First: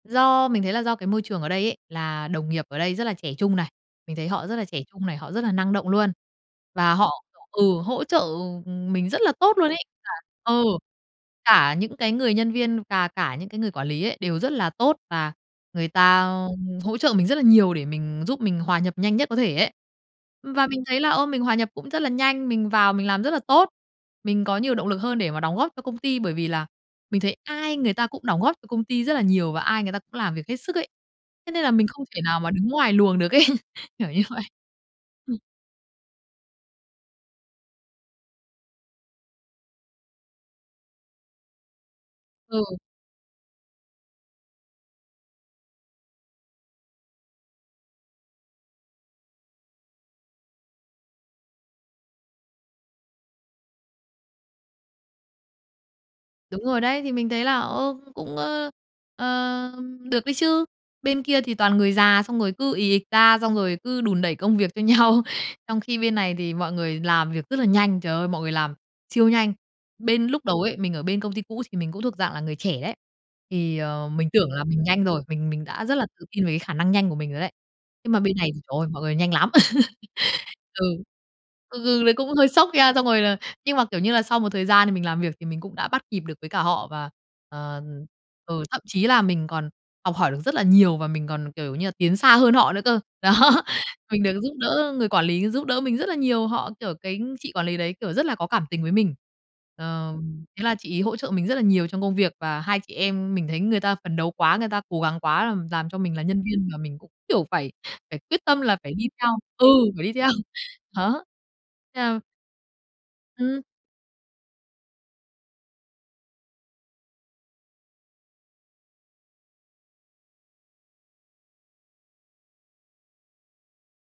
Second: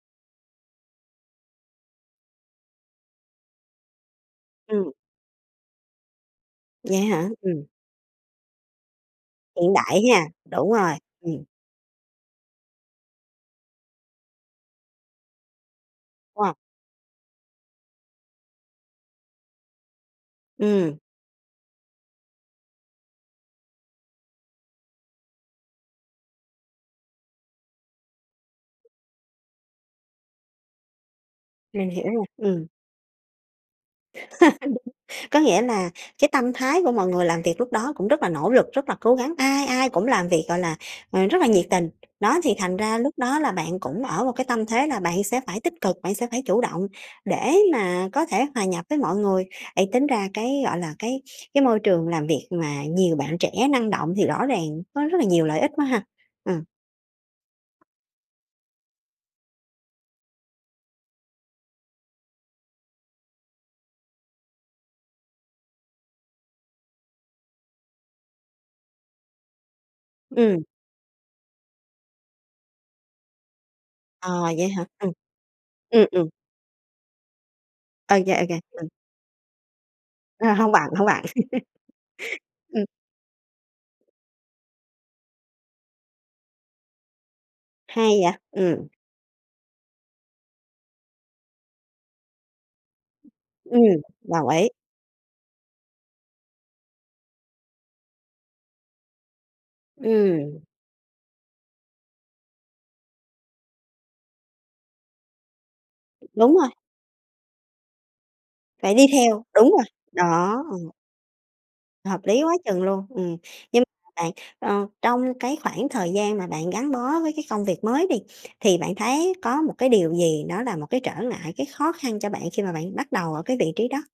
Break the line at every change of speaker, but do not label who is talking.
Do mình thấy là do cái môi trường ở đây ấy, là đồng nghiệp ở đây rất là trẻ trung này, mình thấy họ rất là trẻ
Ừm.
trung này, họ rất là năng động luôn, và
Vậy
họ
hả? Ừm.
ừ, hỗ trợ, ừm, mình rất là tốt luôn
Hiện
ấy.
đại ha!
Ờ,
Đúng rồi, ừm.
cả những cái người nhân viên và cả những cái người quản lý ấy, đều rất là tốt và người ta
Wow.
hỗ trợ mình rất là nhiều để mình giúp mình hòa nhập nhanh nhất có thể ấy. Và mình
Ừm.
thấy là, ơ, mình hòa nhập cũng rất là nhanh, mình vào mình làm rất là tốt. Mình có nhiều động lực hơn để mà đóng góp cho công ty bởi vì là mình thấy ai người ta cũng đóng góp cho công ty rất là nhiều, và ai người ta cũng làm việc hết sức ấy, thế nên là mình
Mình hiểu
không thể
rồi!
nào mà
Ừm.
đứng ngoài luồng được ấy. Kiểu như vậy.
Đ
Ừm.
có nghĩa là cái tâm thái của mọi người làm việc lúc đó cũng rất là nỗ lực, rất là cố gắng, ai ai cũng làm việc, gọi là, ờ, rất là nhiệt tình, đó, thì
Ừ.
thành ra lúc đó là bạn cũng ở một cái tâm thế là bạn sẽ phải tích cực, bạn sẽ phải chủ động để mà có thể hòa nhập với mọi người. Ê, tính ra cái, gọi là, cái cái môi trường làm việc mà nhiều bạn trẻ năng động thì rõ ràng có rất là nhiều lợi ích quá ha. Ờ.
Đúng rồi đấy, thì mình thấy là, ơ, cũng cũng, ơ, ờm, được đấy chứ. Bên kia thì toàn người già xong rồi ì ịch ra, xong rồi cứ đùn đẩy công việc cho nhau, trong khi bên này thì mọi người làm việc rất là nhanh, trời ơi, mọi người làm siêu nhanh. Bên lúc đầu
Ừm.
ấy, mình ở bên công ty cũ thì mình cũng thuộc dạng là người trẻ đấy, thì, ờ, mình
À,
tưởng là
vậy
mình
hả?
nhanh
Ừm.
rồi, mình mình đã rất là
Ừm,
tự
ừm.
tin về cái khả năng nhanh của mình rồi đấy. Nhưng mà bên
Okay.
này
Okay,
thì, trời ơi,
ừm.
mọi người nhanh lắm.
À, hông
Ừ.
bạn, hông bạn.
Ừ, ừ, đấy, cũng hơi sốc
Ừm.
nha, xong rồi là nhưng mà, kiểu như là, sau một thời gian thì mình làm việc thì mình cũng đã bắt kịp được với cả họ, và, ờm,
Hay vậy.
ừ, thậm
Ừm.
chí là mình còn học hỏi được rất là nhiều, và mình còn, kiểu như là, tiến xa hơn họ nữa cơ. Đó.
Ừm,
Mình được
đồng
giúp
ý!
đỡ, người quản lý giúp đỡ mình rất là nhiều, họ, kiểu, cái chị quản lý đấy, kiểu, rất là có cảm tình với mình. Ờm,
Ừm.
thế là chị ấy hỗ trợ mình rất là nhiều trong công việc, và hai chị em mình thấy người ta phấn đấu quá, người ta cố gắng quá làm làm cho mình là nhân
Đúng
viên
rồi.
mà mình cũng, kiểu, phải phải quyết tâm là phải
Phải
đi
đi
theo.
theo,
Ừ,
đúng rồi,
phải đi theo.
đó, ừm.
Đó. Nên là
Hợp lý quá chừng luôn. Ừm,
Ừm.
nhưng mà bạn, ờ, trong cái khoảng thời gian mà bạn gắn bó với cái công việc mới đi, thì bạn thấy có một cái điều gì đó là một cái trở ngại, cái khó khăn cho bạn khi mà bạn bắt đầu ở cái vị trí đó?